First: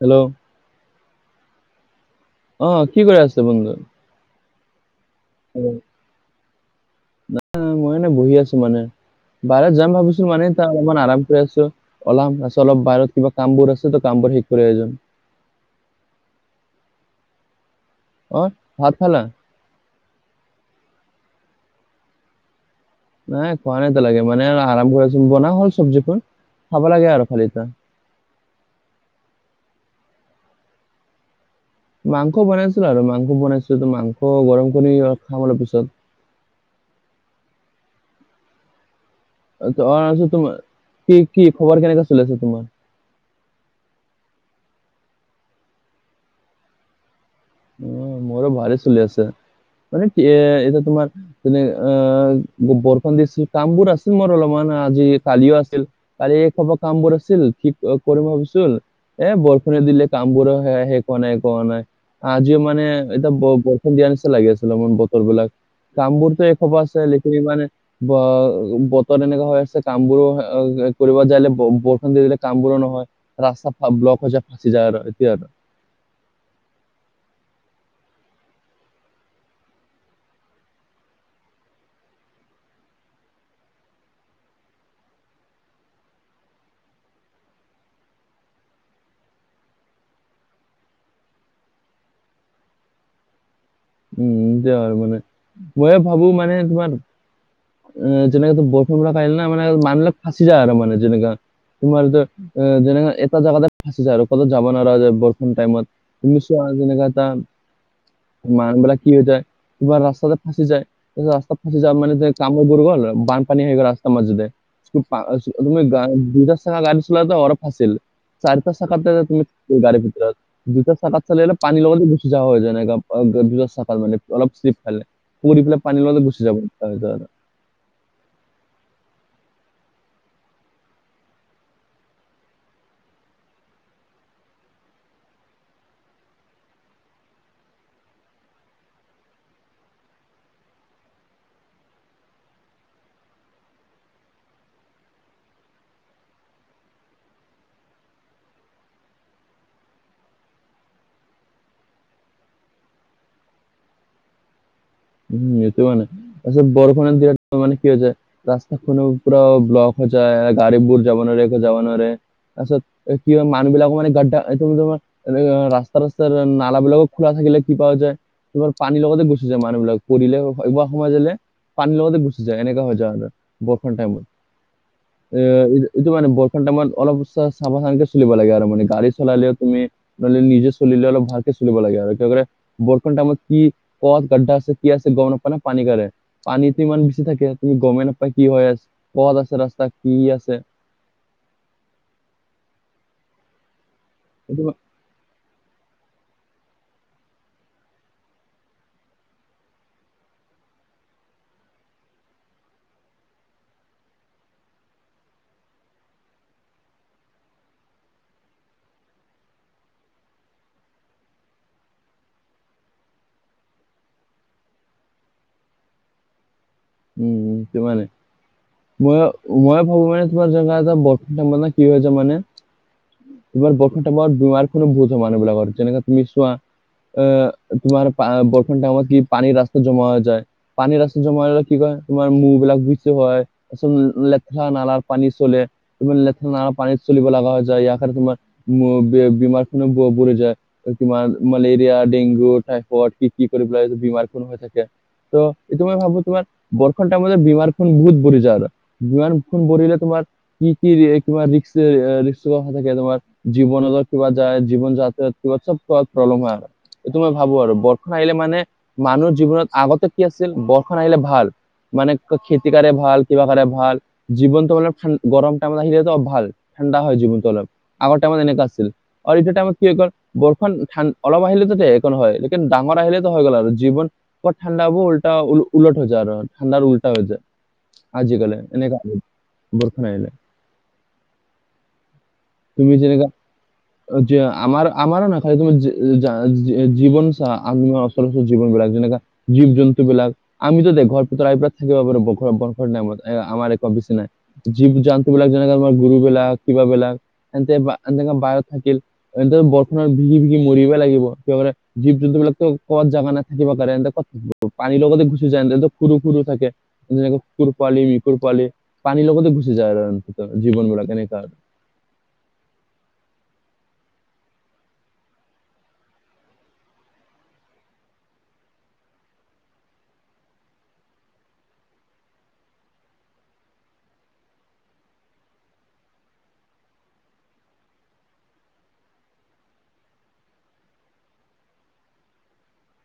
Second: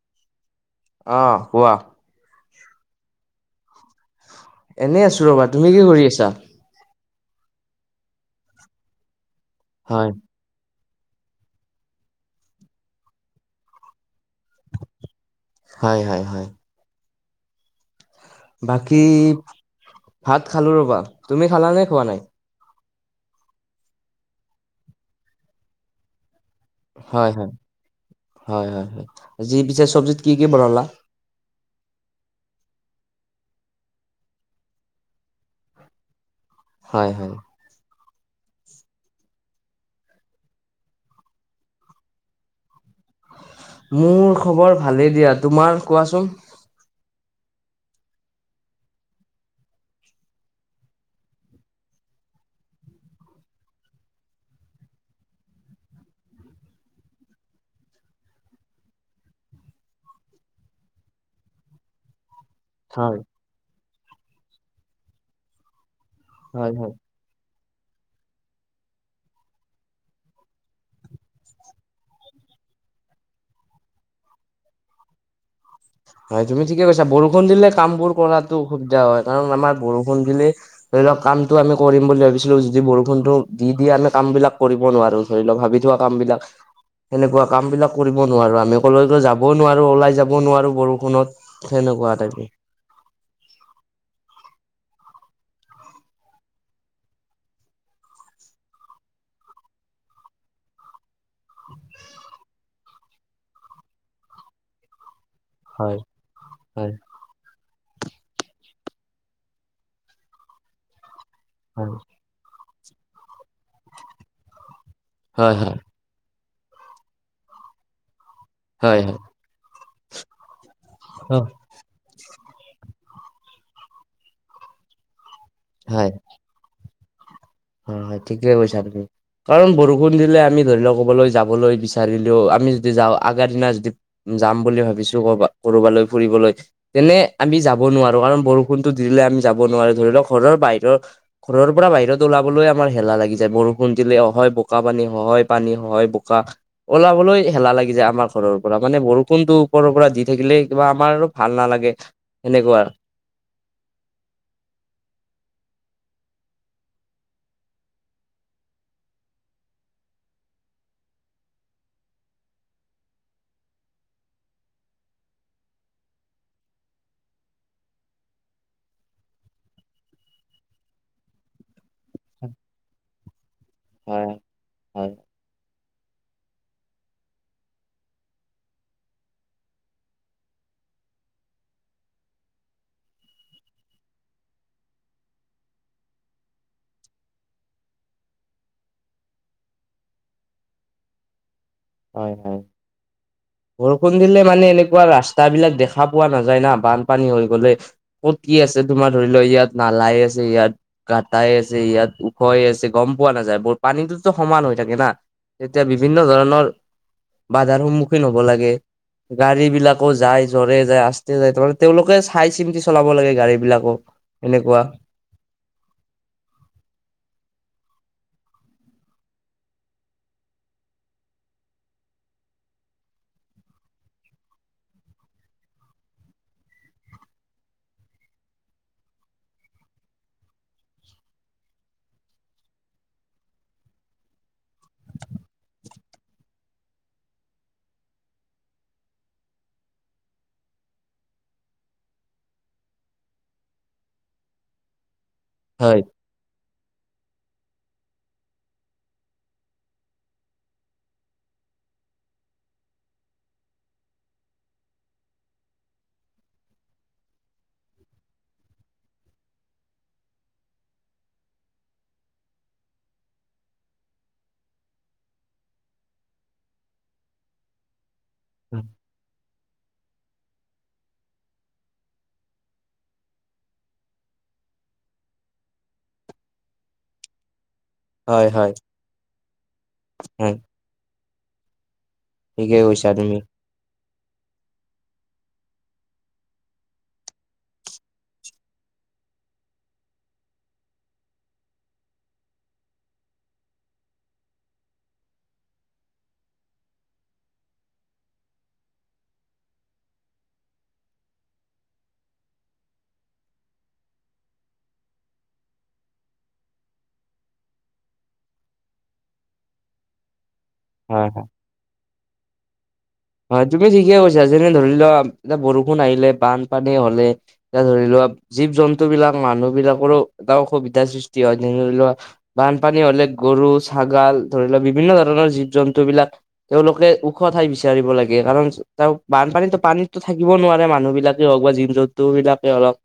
Hello অ, কোৱা? অ কি কৰি আছে বন্ধু? এনেই আছো ৰবা, তুমি কি কৰি আছা? মই মানে বহি আছো মানে। বাইৰত যাম হয় ভাবিছো মানে ত অলমান আৰাম কৰি আছো, অলাম তাছত অলপ বাইৰত কিবা কাম বোৰ আছে যে কাম বোৰ শেষ কৰি আহিজাম। হয়, হয়, হয়। অ ভাত বাকী খালা ভাত খালো ৰবা, তুমি খালা নে, খোৱা নাই? নাই খোৱা নাই এতিয়া লেগে। মানে আৰাম্ভ কৰি আচ বনাই হোৱা নাই চব্জিকন। হয়, হয়। হয়, হয়, হয় আজি পিছে চব্জিত কি কি বনালা? মাংস বনাইছিলো আৰু মাংস বনাইছো, মাংস গৰম কৰি খাম অলপ পিছত। হয়, হয়। [unintelligible] তোমাৰ কি কি খবৰ কেনেকা চলি আছে তোমাৰ? মোৰ খবৰ ভালেই দিয়া। তোমাৰ কোৱাচোন? উ মোৰো ভালেই চলি আছে। মানে কি এ এতিয়া তোমাৰ তেনে অ বৰষুণ দিছিল কাম বোৰ আছিল মোৰ অলপমান, আজি কালিও আছিল। কালি এই খবৰ কামবোৰ আছিল, কি ঠিক কৰিম ভাবিছিল, এ বৰষুণে দিলে কামবোৰ শেষ হোৱা নাই কোৱা নাই। আজিও মানে হয় এতিয়া বৰষুণ দিয়া নিচা লাগি আছিল ম বতৰ বিলাক। কামবোৰ হয় খবৰ হয়। আছে লিখনি মানে বা বতৰ এনেকা হৈ আছে কামবোৰো এ কৰিব যালে ব বৰষুণ দি দিলে কামবোৰো নহয়। ৰাস্তা ব্লক হৈ যায় ফাঁচি যায় আৰু এতিয়া আৰু হয় তুমি ঠিকে কৈছা। বৰষুণ দিলে কাম বোৰ কৰাতো অসুবিধা হয়। কাৰণ আমাৰ বৰষুণ দিলে ধৰি লওক কামটো আমি কৰিম বুলি ভাবিছিলো, যদি বৰষুণটো দি দিয়ে আমি কাম বিলাক কৰিব নোৱাৰো। ধৰি লওক ভাবি থোৱা কাম বিলাক। এনেকুৱা কাম বিলাক কৰিব নোৱাৰো, আমি কলৈকো যাবও নোৱাৰো, ওলাই যাব নোৱাৰো বৰষু কোনত সেনেকুৱা টাইপি। উম [unintelligible] হয় মানে। মই ভাবো মানে তোমাৰ অ যেনেকা বৰষুণৰ কাৰণে মানে মানুহবিৰাক ফাঁচি যায় আৰু মানে যেনেকা। তোমাৰো যেনে এটা জাগাতে ফচি যায় আৰু কতো যাব নোৱাৰা হৈ যায় [unintelligible] টাইমত হয় তুমি চোৱা হয় যেনেকুৱা এটা মানুহ বিলাক কি হৈ যায়, কিবা ৰাস্তাতে ফচি যায়, ৰাস্তাত ফচি যা হয় মানে [unintelligible] কাম বোৰ গ'ল, বানপানী হৈ গ'ল ৰাস্তা মাজিতে, হয় হয় তুমি গ দুটা [unintelligible] গাড়ী চলাটো অৰফ আছিল। চাৰিটা চাকাত হয় হয় তুমি গাড়ী ভিতৰত, দুটা চকাত চল [unintelligible] পানীৰ লগতে গুচি যা হয় যেনেকাত চাফাল মানে অলপচলিপ ফালে। পু পেলাই পানীৰ হয় লগতে গু যাবাদা [unintelligible] হয়, হয়। ঠিকে কৈছা তুমি। কাৰণ বৰষুণ দিলে আমি ধৰি লওক, ক'বালৈ যাবলৈ বিচাৰিলেও আমি যদি যাওঁ আগাৰ দিনা যদি যাম বুলি ভাবিছো কৰবা, কৰবালৈ ফুৰিবলৈ। তেনে আমি যাব নোৱাৰো কাৰণ বৰষুণতো দিলে আমি যাব নোৱাৰো ধৰি লওক ঘৰৰ বাহিৰৰ - ঘৰৰ ৰ পৰা বাহিৰত- ওলাবলৈ আমাৰ হেলা লাগি যায় বৰষুণ দিলেহ হয় বোক পানী হয় হয় পানী হয় বোকা। ওলাবলৈ হেলা লাগি যায় আমাৰ ঘৰৰ পৰা মানে বৰষুণটো ওপৰৰ পৰা দি থাকিলে কিবা আমাৰ আৰু ভাল নালাগে সেনেকুৱা উম এইটো মানে, আচ্ছা বৰষুণে দি মান কি হৈ যায়। ৰাস্তাখনো পুৰা ব্লক হৈ যায়, গাড়ীবোৰ যাব নোৱাৰে একো যাব নোৱাৰে তাৰপিছত কি হয় মানুহ বিলাকো মানে গাৰডা তুমি তোমাৰ এ ৰাস্তা-ৰাস্তাৰ নালা বিলাকো খোলা থাকিলে কিবা পোৱা যায়, এইবাৰ পানী লগাতে গুচি যায় মানুহ বিলাক। পৰিলে ব সময় যালে, পানীৰ লগতে গো যায় এনেকা হৈ যায় আৰু বৰষুন টাইমত হয় হয় - এ এইটো মানে বৰষুণটাইমত অলপ সাবধানকে চলিব লাগে আৰু মানে গাড়ী চলালেও তুমি - নহলে নিজে চলিলে অলপ ভালকে চলিব লাগে আৰু কি কৰে বৰষুনটাইমত কি কথ গাড্ডা আছে। কি আছে গম নাপায় নে পানী কাৰণে পানীটো ইমান বেছি থাকে তুমি গমেই নাপায় কি হয় আছ। পদ আছে ৰাস্তা কি আছে? হয় হয়, বৰষুণ দিলে এইটো মানে মা- এনেকুৱা- কুৱা ৰাস্তা বিলাক দেখা পোৱা নাযায় না বানপানী হৈ গ'লে। কত কি আছে তোমাৰ ধৰি লও ইয়াত নালাই আছে ইয়াত। কটাই আছে ইয়াত ওখয় আছে গম পোৱা নাযায় ব পানীটোতো সমান হৈ থাকে না। তেতিয়া বিভিন্ন ধৰণৰ- বাধাৰ সন্মুখীন হ'ব লাগে। গাড়ী বিলাকো যায় জ্বৰে যায় আষ্টে যায় তেওঁলোকে চাই চিন্তি চলাব লাগে গাড়ী বিলাকো এনেকুৱা উম উ সিমানে মই ময় ভাবো মানে তোমাৰ জেগা এটাৰ মানে কি হৈ যায় মানে- তোমাৰ বৰমাৰ বমাৰো বোজ মানুহবিলাকৰ যেনেকে তুমি চোৱা। আ তোমাৰ বৰষুণ টাইমত কি পানীৰ ৰাস্তা জমা হৈ যায় পানীৰ ৰাস্তা জমা হৈ কি কয় তোমাৰ মহ বিলাক বেছি হয় লেথৰা নালাৰ পানী চলে। লেথাৰ নালা পানী চলিব লগা হৈ যায় ইয়া কাৰনে তোমাৰ উ বেমাৰ খো বঢ়ি যায় তোমাৰ মালেৰিয়া ডেংগু টাইফইড কি কি কৰি পেলাই বিমাৰ কোনো হৈ থাকে ত- এইটো মই হয় ভাবো তোমাৰ বৰষুণ টাইমত বিমাৰ খন বহুত বঢ়ি যায় আৰু বিমান খন বঢ়িলে তোমাৰ। কি কি কিবা ৰিক্স কথা থাকে তোমাৰ - জীৱনত কিবা যায় জীৱন যাত্ৰাত কিবা চব ক প্ৰব্লেম হয় আৰু। এইটো মই ভাবো আৰু বৰ্ষা আহিলে মানে মানুহৰ জীৱনত আগতে কি আছিল বৰ্ষা আহিলে ভাল। মানে খেতিকাৰে ভাল কিবা কৰে ভাল জীৱনটো মান গৰম টাইমত আহিলেতো ভাল। ঠাণ্ডা হয় জীৱনটো অলপ আগৰ টাইমত এনেকুৱা আছিল, আৰু এতিয়া টাইমত কি হয় কৰে - বৰষন ঠাণ অলপ আহিলেতো দে এখন হয় লকন ডাঙৰ আহিলেতো হৈ গল আৰু জীৱন- [unintelligible] ব ঠাণ্ডা হব উল্টা উলট হৈ যায় আৰু। ঠাণ্ডাৰ উল্টা হৈ যায় হয় আজিকালি হয় এনেকা বৰষুণ আহিলে। হয় ঠিকেই তুমি কৈছা যেনেকা- যে আমাৰ আমাৰ নেথাকিলে জীৱন জীৱন বিলাক যেনেকা- জীৱ জন্তু বিলাক আমিতো দে ঘৰ- তই থাকিব পাৰ বৰষুণ নাই আমাৰ এক বিচি নাই। জীৱ জন্তুবিলাক যেনেকে তোমাৰ গৰুবিলাক কিবা বিলাক হেঁতে এ বাহিৰত থাকিল। এনে বৰষুণত ভিজী ভিজী মৰিব লাগিব কি জীৱ জন্তুবিলাতো কত জাগা নথাকিব কাৰণ এনে কত থাকিব। পানী লগতে গুচি যায় এনেটো। সৰু সৰু থাকে যেনেকৈ কুকুৰ পোৱালি মিকুৰ পোৱালি পানীৰ লগতে গোচি যায় আৰু। জীৱনবিলাক হয়। অনেকা। হয় তুমি ঠিকে কৈছা যেনে ধৰি লোৱা এতিয়া বৰষুণ আহিলে বানপানী হলে। এ ধৰি লোৱা জীৱ জন্তু বিলাক মানুহ বিলাকৰো এটা অসুবিধাৰ সৃষ্টি হয় যেনে ধৰি লোৱা- বানপানী হলে গৰু ছাগাল ধৰি লোৱা বিভিন্ন ধৰণৰ জীৱ জন্তুবিলাক- তেওঁলোকে ওখ ঠাই বিচাৰিব লাগে কাৰণ চাওক বানপানীতো পানীতো থাকিব নোৱাৰে মানুহ বিলাকেই হওক বা জীৱ জন্তু বিলাকেই হওক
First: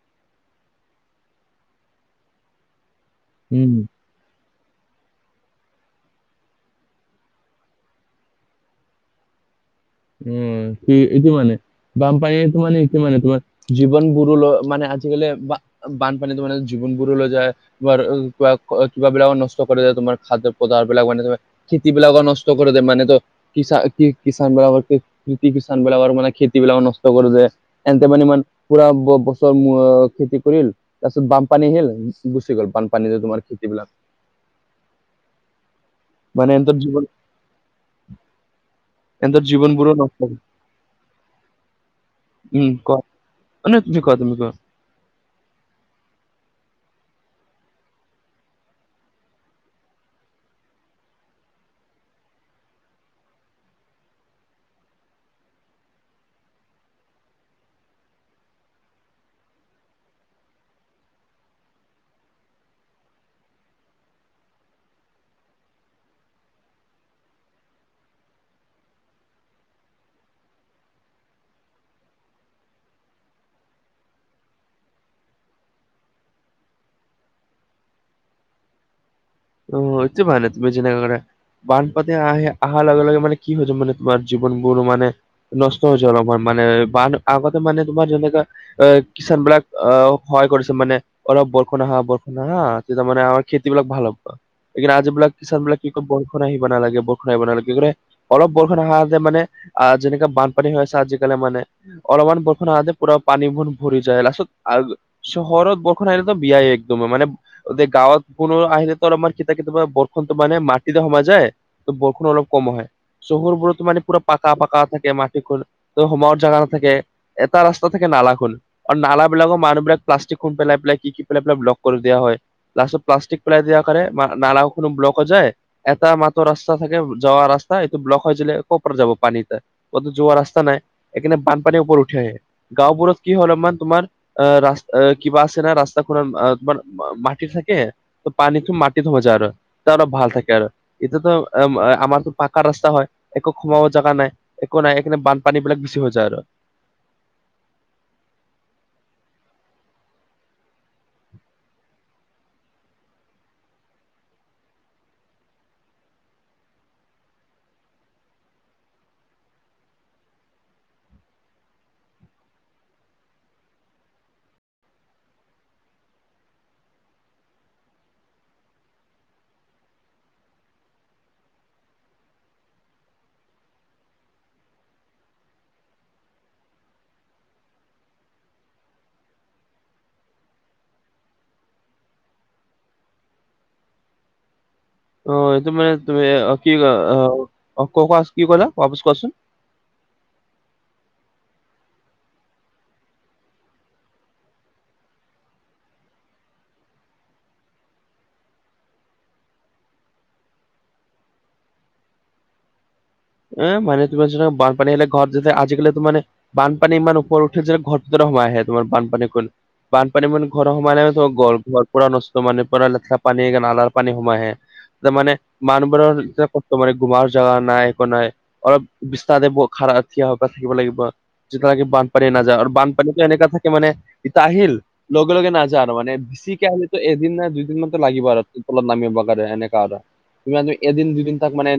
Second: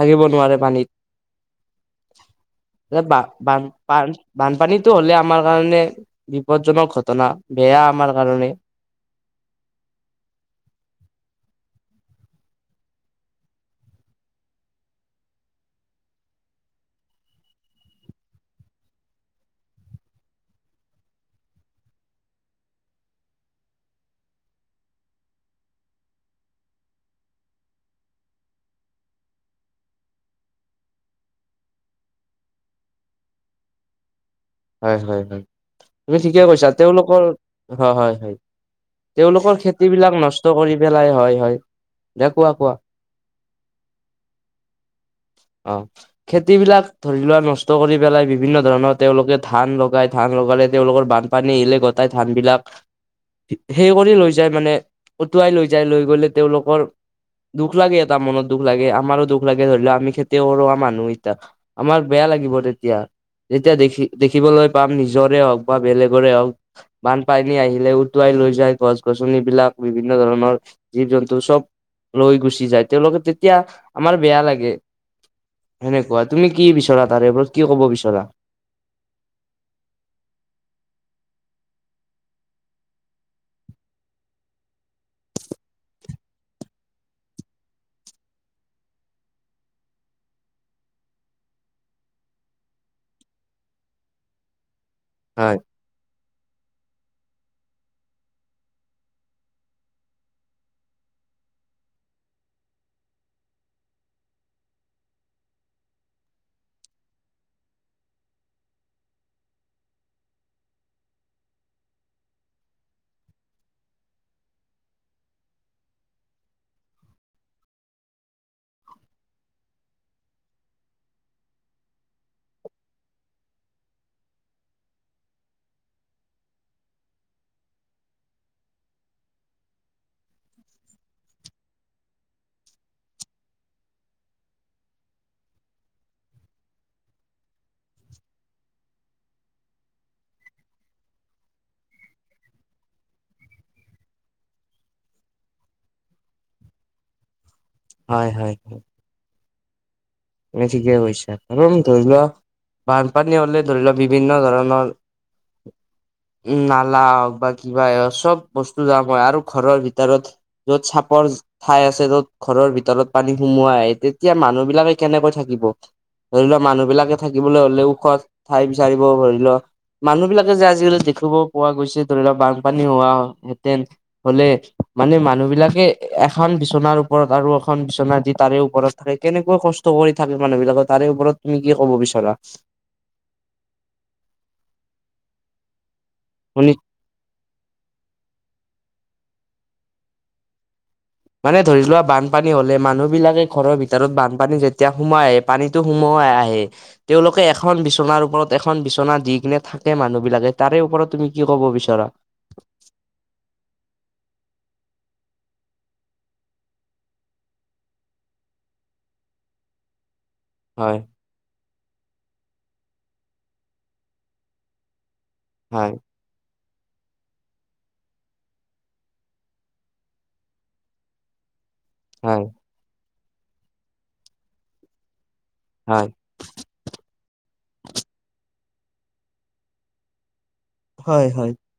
থাকিব নোৱাৰে পানীত বান বান উম বান বানপানীটো হ'লে আমাৰ কাৰণে বিপদজনক ঘটনা, বেয়া আমাৰ কাৰণে। উম সি এইটো কাৰণে। বানপানীয়ে টো এইটো মানে কি মানে তোমাৰ জীৱন বোৰো মানে আজিকালি বানপানীতো মানে জীৱনবোৰো লৈ যায়। তমাৰ কিবা কিবাবিলাক নষ্ট কৰি দিয়া তোমাৰ খাদ্য পদাৰ্থ বিলাক মানে খেতি বিলাকৰ নষ্ট কৰি দে মানে তো কিষা কি কিষান বিলাগৰ কৃষি কিষণ বিলাকৰ মানে খেতি বিলাকও নষ্ট কৰে যে এনতে মানে ইমান পুৰা বছৰ খেতি কৰিল তাৰপিছত বানপানী আহিল গুচি গ'ল বানপানী যে তোমাৰ খেতিবিলাক। হয় হয় হয় তুমি ঠিকে মানে কৈছা এহঁতৰ জীৱন তেওঁলোকৰ, হয় হয় হয়। তেওঁলোকৰ খেতি বিলাক নষ্ট কৰি পেলাই, হয় হয়। দে কোৱা কোৱা? মানে যি কোৱা, তুমি কোৱা? অ খেতিবিলাক ধৰি লোৱা নষ্ট কৰি পেলাই বিভিন্ন ধৰণৰ তেওঁলোকে ধান লগাই ধান লগালে তেওঁলোকৰ বানপানী ইলে গটাই ধানবিলাক সে কৰি লৈ যায় মানে, উটুৱাই লৈ যায় লৈ গলে তেওঁলোকৰ দুখ লাগে এটা মনত দুখ লাগে আমাৰো দুখ লাগে ধৰি লও আমি খেতি কৰা মানুহ এইতাক আমাক বেয়া লাগিব তেতিয়া যেতিয়া দেখি দেখিবলৈ পাম নিজৰে হওক বা বেলেগৰে হওক বানপানী আহিলে উটুৱাই লৈ যায় গছ গছনিবিলাক বিভিন্ন ধৰণৰ জীৱ জন্তু চব লৈ গুচি যায় তেওঁলোকে তেতিয়া আমাৰ বেয়া লাগে। সেনেকুৱা তুমি কি বিচৰা তাৰে ওপৰত কিয় ক'ব বিচৰা? অ এতিয়া ভানত বুজি নাইপৰে বানপাতে আহে অহাৰ লগে লগে মানে কি হৈ হৈছে মানে তোমাৰ জীৱনবোৰ মানে নষ্ট হৈ যল আমাৰ মানে বান আগতে মানে তোমাৰ যেনেকা এ কিষান বিলাক আ সহায় কৰিছে মানে অলপ বৰষুণ আহা বৰষুণ আহা তেতিয়া মানে আৰু খেতিবিলাক ভাল হব এ আজি এইবিলাক হয় কিষান বিলাক কি কয় বৰষুণ আহিব নালাগে বৰষুণ আহিব নালাগে, কি কৰে অলপ বৰষুণ অহাতে মানে আ যেনেকা বানপানী হৈ আছে আজিকালি মানে অলপমান বৰষুণ আহোঁতে পোৰা পানী ভোন ভৰি যায় লাষ্টতত আ- চহৰত বৰষুণ আহিলতো বিয়াই একদম মানে গাঁৱত কোনো আহিলে ত আমাৰ কি থাকে তোমাৰ বৰষুণটো মানে মাটিতে সোমাই যায় ত বৰষুণ অলপ কম হয় চহৰবোৰতো পুৰা পাকা পাকা থাকে মাটিখন ত হোমাৰ জাগা নাথাকে। এটা ৰাস্তা থাকে নালাখোন আৰু নালাবিলাকৰ মানুহ বিলাক প্লাষ্টিক খুন পেলাই পেলাই কি কি পেলাই পেলাই ব্লক কৰি দিয়া হয়। লাষ্টত প্লাষ্টিক পেলাই দিয়া কৰে নালাও ব্লক হৈ যায়। এটা মাত্ৰ ৰাস্তা থাকে যাৱা ৰাস্তা এইটো ব্লক হৈ দিলে ক'ৰ পৰা যাব পানীতে কতো যোৱা ৰাস্তা নাই এইকাৰণে বানপানীৰ ওপৰত উঠি আহে। গাঁওবোৰত কি হয় অলপমান তোমাৰ আহ ৰাস্ত কিবা আছে না ৰাস্তা খনে তোমাৰ মাটিৰ থাকে পানী মাটিত থব যায় আৰু ত আৰু ভাল থাকে আৰু। এতিয়াতো আমাৰতো পাকাৰ ৰাস্তা হয় একো সোমাব জাগা নাই। একো নাই এইকাৰণে বানপানী বিলাক বেছি হৈ যায় আৰু। হয় হয় হয়। উম ঠিকে কৈছা হ'ব উম ধৰি লোৱা বানপানী হলে ধৰি লোৱা বিভিন্ন ধৰণৰ উ নালা হওক বা কিবা চব বস্তু যাম হয় আৰু ঘৰৰ ভিতৰত য'ত চাপৰ ঠাই আছে য'ত ঘৰৰ ভিতৰত পানী সোমাই আহে তেতিয়া মানুহ বিলাকে কেনেকৈ থাকিব, ধৰি লোৱা মানুহ বিলাকে থাকিবলৈ হ'লেও ওখ ঠাই বিচাৰিব ধৰি ল মানুহ বিলাকে যে আজিকালি দেখিব পোৱা গৈছে ধৰি লোৱা বানপানী হোৱা হেঁতেন হ'লে মানে মানুহ বিলাকে এখন বিচনাৰ ওপৰত আৰু এখন বিচনা দি তাৰে ওপৰত থাকে। কেনেকুৱা কষ্ট কৰি থাকে মানুহ বিলাকৰ তাৰে ওপৰত তুমি কি ক'ব বিচৰা? অঁ এইটো মানে তুমি কি শুনি অহ অহ কো কোৱা কি ক'লা বাপচ কোৱাচোন মানে ধৰি লোৱা বানপানী হ'লে মানুহবিলাকে ঘৰৰ ভিতৰত বানপানী যেতিয়া সোমাই পানীতো সোমোৱাই আহে। তেওঁলোকে এখন বিচনাৰ ওপৰত এখন বিচনা দি কিনে থাকে মানুহ বিলাকে তাৰে ওপৰত তুমি কি ক'ব বিচাৰা? এহ মানে তোমাৰ যেতিয়া বানপানী আহিলে ঘৰত যেতিয়া আজিকালি তো মানে বানপানী ইমান ওপৰত উঠে যে ঘৰৰ ভিতৰলে সোমাই আহে তোমাৰ বানপানী ভোন বানপানী ভোন ঘৰৰ হয় সোমালে তো ঘৰ পু পুৰা নষ্ট মানে পুৰা লেতেৰা পানী একে নালাৰ পানী সোমাই আহে। তাৰ মানে হয় মানুহবোৰৰ এতিয়া কতো মানে ঘোমাৰ জাগা নাই বনাই অলপ বিস্তাৰতে খাৰ থিয় থাকিব লাগিব যেতিয়ালৈকে বান পানী হয় নাযায় আৰু বানপানীতো এনেকা থাকে মানে ইতা আহিল লগে লগে নাযায় আৰু হয় মানে বেছিকে আহি তো এদিন নে দুইদিন মানতো লাগিব আৰু তলত নামিব কাৰণে সেনেকা আৰু, কিবা তুমি এদিন হয় দুদিন তাক হয় মানে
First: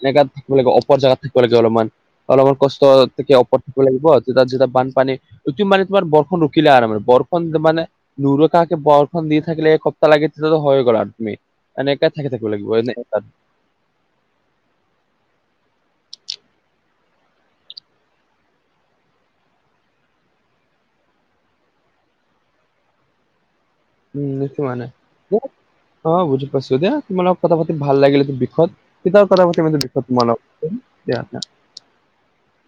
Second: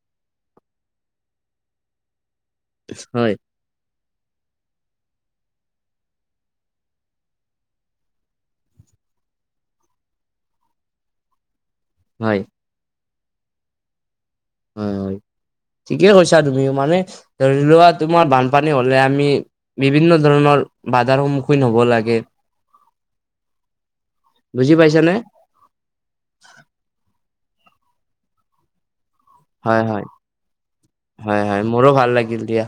এনেকাত থাকিব লাগিব ওপৰ জেগাত থাকিব লাগিব অলপমান, অলপমান কষ্ট ট হয় তেতিয়া ওপৰত লাগিব তাত যেতিয়া বানপানী সিটো মানে তোমাৰ বৰষুণ ৰখিলে আৰু মানে বৰষুণ মানে নোৰোখাকে বৰষুণ দি থাকিলে এসপ্তাহ লৈকে তেতিয়া তো হৈ গ'ল আৰু তুমি এনেকে থাকে হয় থাকিব লাগিব এনেকে তাত উম হয়। ঠিকে কৈছা তুমিও মানে ধৰি লোৱা তোমাৰ বানপানী হ'লে আমি বিভিন্ন ধৰণৰ বাধাৰ সন্মুখীন হ'ব লাগে। [inaudible] উম নিচো বুজি মানে, পাইছানে অ বুজি পাইছোঁ দিয়া তোমাৰ লগত কথা পাতি ভাল লাগিল এইটো বিষয়ত কিতাপ কৰা প মে [unintelligible] হয় হয় দেখো তোমাৰ লগত দিয়া হয় দিয়া হয় মোৰো ভাল লাগিল দিয়া।